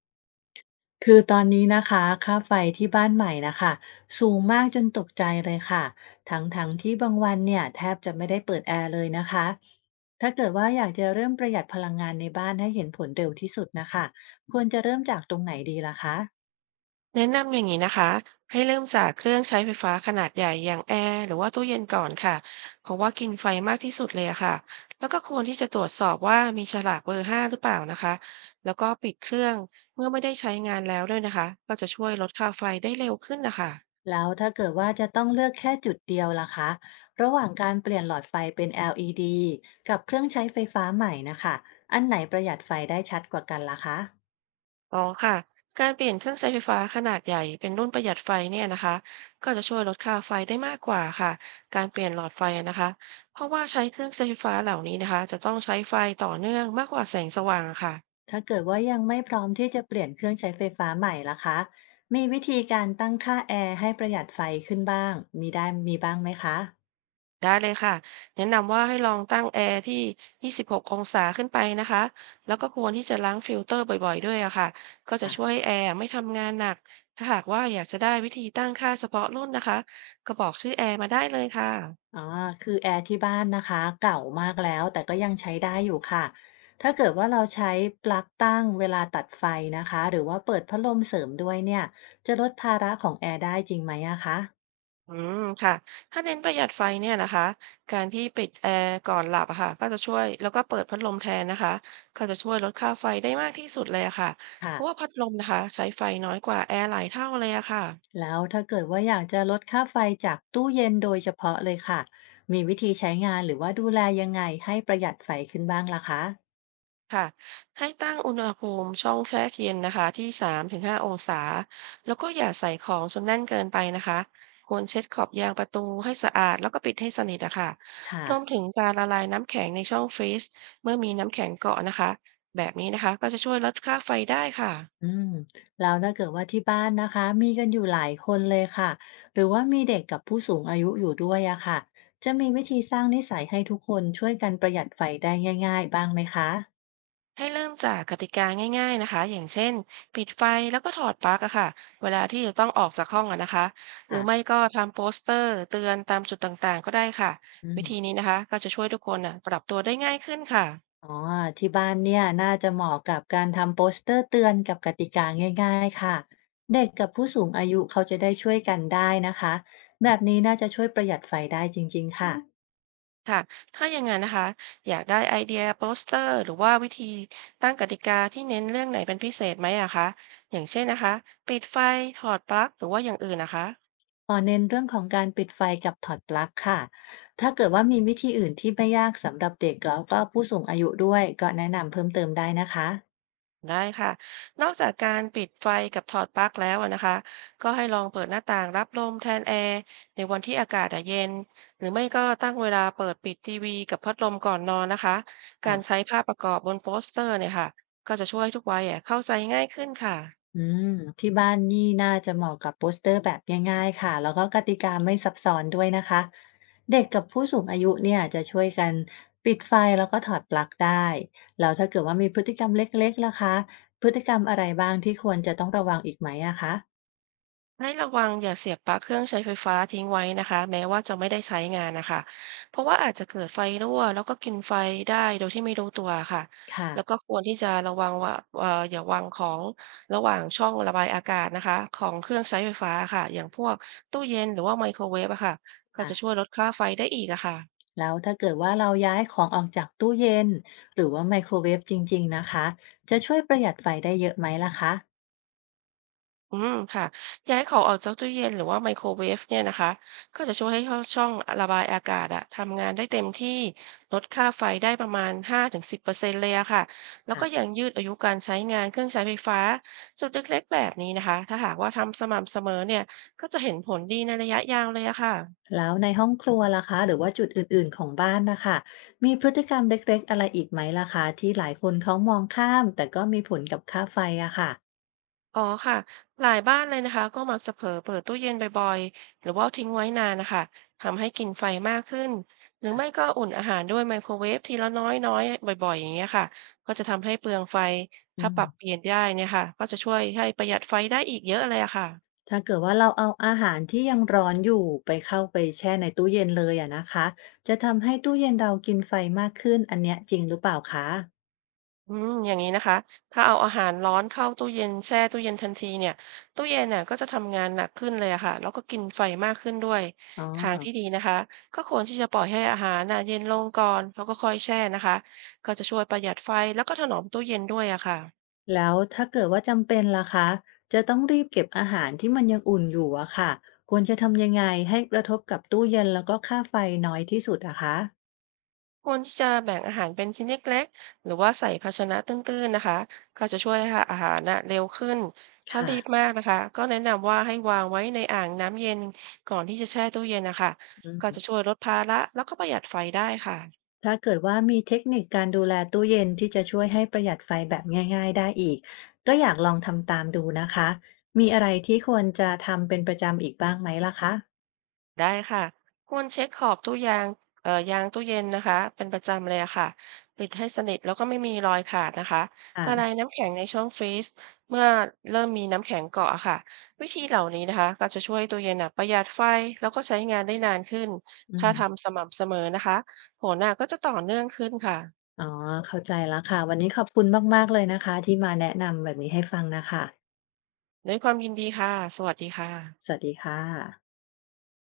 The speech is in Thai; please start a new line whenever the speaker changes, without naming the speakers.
คือตอนนี้นะคะค่าไฟที่บ้านใหม่นะคะสูงมากจนตกใจเลยค่ะทั้งๆทที่บางวันเนี่ยแทบจะไม่ได้เปิดแอร์เลยนะคะถ้าเกิดว่าอยากจะเริ่มประหยัดพลังงานในบ้านให้เห็นผลเร็วที่สุดนะคะควรจะเริ่มจากตรงไหนดีล่ะคะ
แนะนำอย่างนี้นะคะให้เริ่มจากเครื่องใช้ไฟฟ้าขนาดใหญ่อย่างแอร์หรือว่าตู้เย็นก่อนค่ะเพราะว่ากินไฟมากที่สุดเลยอะค่ะแล้วก็ควรที่จะตรวจสอบว่ามีฉลากเบอร์ห้าหรือเปล่านะคะแล้วก็ปิดเครื่องเมื่อไม่ได้ใช้งานแล้วด้วยนะคะก็จะช่วยลดค่าไฟได้เร็วขึ้นนะคะ
แล้วถ้าเกิดว่าจะต้องเลือกแค่จุดเดียวล่ะคะระหว่างการเปลี่ยนหลอดไฟเป็น LED กับเครื่องใช้ไฟฟ้าใหม่นะคะอันไหนประหยัดไฟได้ชัดกว่ากันล่ะคะ
อ๋อค่ะการเปลี่ยนเครื่องใช้ไฟฟ้าขนาดใหญ่เป็นรุ่นประหยัดไฟเนี่ยนะคะก็จะช่วยลดค่าไฟได้มากกว่าค่ะการเปลี่ยนหลอดไฟอะนะคะเพราะว่าใช้เครื่องใช้ไฟฟ้าเหล่านี้นะคะจะต้องใช้ไฟต่อเนื่องมากกว่าแสงสว่างอะค่ะ
ถ้าเกิดว่ายังไม่พร้อมที่จะเปลี่ยนเครื่องใช้ไฟฟ้าใหม่ล่ะคะ มีวิธีการตั้งค่าแอร์ให้ประหยัดไฟขึ้นบ้างมีบ้างไหมคะ
ได้เลยค่ะแนะนำว่าให้ลองตั้งแอร์ที่26องศาขึ้นไปนะคะแล้วก็ควรที่จะล้างฟิลเตอร์บ่อยๆด้วยอะค่ะก็จะ
อ่ะ
ช่วยให้แอร์ไม่ทำงานหนักถ้าหากว่าอยากจะได้วิธีตั้งค่าเฉพาะรุ่นนะคะก็บอกชื่อแอร์มาได้เลยค่ะ
อ๋อคือแอร์ที่บ้านนะคะเก่ามากแล้วแต่ก็ยังใช้ได้อยู่ค่ะถ้าเกิดว่าเราใช้ปลั๊กตั้งเวลาตัดไฟนะคะหรือว่าเปิดพัดลมเสริมด้วยเนี่ยจะลดภาระของแอร์ได้จริงไหมอะคะ
อืมค่ะ ถ้าเน้นประหยัดไฟเนี่ยนะคะ การที่ปิดแอร์ก่อนหลับอะค่ะก็จะช่วยแล้วก็เปิดพัดลมแทนนะคะก็จะช่วยลดค่าไฟได้มากที่สุดเลยอะค่ะ เพ
ค่ะ
ราะว่าพัดลมนะคะใช้ไฟน้อยกว่าแอร์หลายเท่าเลยอะค่ะ
แล้วถ้าเกิดว่าอยากจะลดค่าไฟจากตู้เย็นโดยเฉพาะเลยค่ะ มีวิธีใช้งานหรือว่าดูแลยังไงให้ประหยัดไฟขึ้นบ้างล่ะคะ
ค่ะให้ตั้งอุณหภูมิช่องแช่เย็นนะคะที่สามถึงห้าองศาแล้วก็อย่าใส่ของจนแน่นเกินไปนะคะควรเช็ดขอบยางประตูให้สะอาดแล้วก็ปิดให้สนิทอะค่ะรวม
ค่ะ
ถึงการละลายน้ำแข็งในช่องฟรีซเมื่อมีน้ำแข็งเกาะนะคะแบบนี้นะคะก็จะช่วยลดค่าไฟได้ค่ะ
อืมแล้วถ้าเกิดว่าที่บ้านนะคะมีกันอยู่หลายคนเลยค่ะ หรือว่ามีเด็กกับผู้สูงอายุอยู่ด้วยอะค่ะ จะมีวิธีสร้างนิสัยให้ทุกคนช่วยกันประหยัดไฟได้ง่ายๆบ้างไหมคะ
ให้เริ่มจากกติกาง่ายๆนะคะอย่างเช่นปิดไฟแล้วก็ถอดปลั๊กอะค่ะเวลาที่จะต้องออกจากห้องอะนะคะหรือไม่
ค่ะ
ก็ทำโปสเตอร์เตือนตามจุดต่างๆก็ได้ค่ะ
อื
วิ
ม
ธีนี้นะคะก็จะช่วยทุกคนอะปรับตัวได้ง่ายขึ้นค่ะ
อ๋อที่บ้านเนี่ยน่าจะเหมาะกับการทำโปสเตอร์เตือนกับกติกาง่ายๆค่ะเด็กกับผู้สูงอายุเขาจะได้ช่วยกันได้นะคะแบบนี้น่าจะช่วยประหยัดไฟได้จริงๆค่ะ
ค่ะถ้าอย่างนั้นนะคะอยากได้ไอเดียโปสเตอร์หรือว่าวิธีตั้งกติกาที่เน้นเรื่องไหนเป็นพิเศษไหมอะคะอย่างเช่นนะคะปิดไฟถอดปลั๊กหรือว่าอย่างอื่นนะคะ
ขอเน้นเรื่องของการปิดไฟกับถอดปลั๊กค่ะถ้าเกิดว่ามีวิธีอื่นที่ไม่ยากสำหรับเด็กแล้วก็ผู้สูงอายุด้วยก็แนะนำเพิ่มเติมได้นะคะ
ได้ค่ะ นอกจากการปิดไฟกับถอดปลั๊กแล้วอะนะคะ ก็ให้ลองเปิดหน้าต่างรับลมแทนแอร์ในวันที่อากาศอะเย็น หรือไม่ก็ตั้งเวลาเปิดปิดทีวีกับพัดลมก่อนนอนนะคะ การใช้ภาพประกอบบนโปสเตอร์เนี่ยค่ะ ก็จะช่วยให้ทุกวัยอะเข้าใจง่ายขึ้นค่ะ
อืมที่บ้านนี่น่าจะเหมาะกับโปสเตอร์แบบง่ายๆค่ะแล้วก็กติกาไม่ซับซ้อนด้วยนะคะเด็กกับผู้สูงอายุเนี่ยจะช่วยกันปิดไฟแล้วก็ถอดปลั๊กได้แล้วถ้าเกิดว่ามีพฤติกรรมเล็กๆล่ะคะพฤติกรรมอะไรบ้างที่ควรจะต้องระวังอีกไหมอะคะ
ให้ระวังอย่าเสียบปลั๊กเครื่องใช้ไฟฟ้าทิ้งไว้นะคะแม้ว่าจะไม่ได้ใช้งานนะคะเพราะว่าอาจจะเกิดไฟรั่วแล้วก็กินไฟได้โดยที่ไม่รู้ตัวค่ะ
ค่ะ
แล้วก็ควรที่จะระวังว่าอย่าวางของระหว่างช่องระบายอากาศนะคะของเครื่องใช้ไฟฟ้าค่ะอย่างพวกตู้เย็นหรือว่าไมโครเวฟอะค่ะก็จะช่วย
ค่ะ
ลดค่าไฟได้อีกอะค่ะ
แล้วถ้าเกิดว่าเราย้ายของออกจากตู้เย็นหรือว่าไมโครเวฟจริงๆนะคะจะช่วยประหยัดไฟได้เยอะไหมล่ะคะ
อืมค่ะย้ายของออกจากตู้เย็นหรือว่าไมโครเวฟเนี่ยนะคะก็จะช่วยให้เขาช่องระบายอากาศอะทำงานได้เต็มที่ลดค่าไฟได้ประมาณ5-10%เลยอะค่ะแล้วก็
ะ
ยังยืดอายุการใช้งานเครื่องใช้ไฟฟ้าจุดเล็กๆแบบนี้นะคะถ้าหากว่าทำสม่ำเสมอเนี่ยก็จะเห็นผลดีในระยะยาวเลยอะค่ะ
แล้วในห้องครัวล่ะคะหรือว่าจุดอื่นๆของบ้านนะคะมีพฤติกรรมเล็กๆอะไรอีกไหมล่ะคะที่หลายคนเขามองข้ามแต่ก็มีผลกับค่าไฟอะค่ะ
อ๋อค่ะหลายบ้านเลยนะคะก็มักจะเผลอเปิดตู้เย็นบ่อยๆหรือว่าทิ้งไว้นานนะคะทำให้กินไฟมากขึ้นหรือไม่ก็อุ่นอาหารด้วยไมโครเวฟทีละน้อยน้อยบ่อยๆอย่างเงี้ยค่ะก็จะทำให้เปลืองไฟ
อื
ถ้า
ม
ปรับเปลี่ยนได้เนี่ยค่ะก็จะช่วยให้ประหยัดไฟได้อีกเยอะเลยอะค่ะ
ถ้าเกิดว่าเราเอาอาหารที่ยังร้อนอยู่ไปเข้าไปแช่ในตู้เย็นเลยอะนะคะจะทำให้ตู้เย็นเรากินไฟมากขึ้นอันเนี้ยจริงหรือเปล่าคะ
อย่างนี้นะคะ ถ้าเอาอาหารร้อนเข้าตู้เย็นแช่ตู้เย็นทันทีเนี่ยตู้เย็นน่ะก็จะทำงานหนักขึ้นเลยอะค่ะแล้วก็กินไฟมากขึ้นด้วย
อ๋อ
ทางที่ดีนะคะก็ควรที่จะปล่อยให้อาหารน่ะเย็นลงก่อนแล้วก็ค่อยแช่นะคะก็จะช่วยประหยัดไฟแล้วก็ถนอมตู้เย็นด้วยอะค่ะ
แล้วถ้าเกิดว่าจำเป็นล่ะคะจะต้องรีบเก็บอาหารที่มันยังอุ่นอยู่อะค่ะควรจะทำยังไงให้กระทบกับตู้เย็นแล้วก็ค่าไฟน้อยที่สุดอะคะ
ควรที่จะแบ่งอาหารเป็นชิ้นเล็กๆหรือว่าใส่ภาชนะตื้นๆนะคะ ก็จะช่วยให้อาหารน่ะเร็วขึ้น ถ้า
ค่ะ
รีบมากนะคะก็แนะนำว่าให้วางไว้ในอ่างน้ำเย็นก่อนที่จะแช่ตู้เย็นนะคะ
อื
ก็จะ
ม
ช่วยลดภาระแล้วก็ประหยัดไฟได้ค่ะ
ถ้าเกิดว่ามีเทคนิคการดูแลตู้เย็นที่จะช่วยให้ประหยัดไฟแบบง่ายๆได้อีกก็อยากลองทำตามดูนะคะมีอะไรที่ควรจะทำเป็นประจำอีกบ้างไหมล่ะคะ
ได้ค่ะควรเช็คขอบตู้ยางยางตู้เย็นนะคะเป็นประจำเลยอะค่ะปิดให้สนิทแล้วก็ไม่มีรอยขาดนะคะ
ค่ะ
ละลายน้ำแข็งในช่องฟรีซเมื่อเริ่มมีน้ำแข็งเกาะอะค่ะวิธีเหล่านี้นะคะก็จะช่วยตู้เย็นอะประหยัดไฟแล้วก็ใช้งานได้นานขึ้น
อื
ถ้า
ม
ทำสม่ำเสมอนะคะผลน่ะก็จะต่อเนื่องขึ้นค่ะ
อ๋อเข้าใจแล้วค่ะวันนี้ขอบคุณมากๆเลยนะคะที่มาแนะนำแบบนี้ให้ฟังน่ะค่ะ
ด้วยความยินดีค่ะสวัสดีค่ะ
สวัสดีค่ะ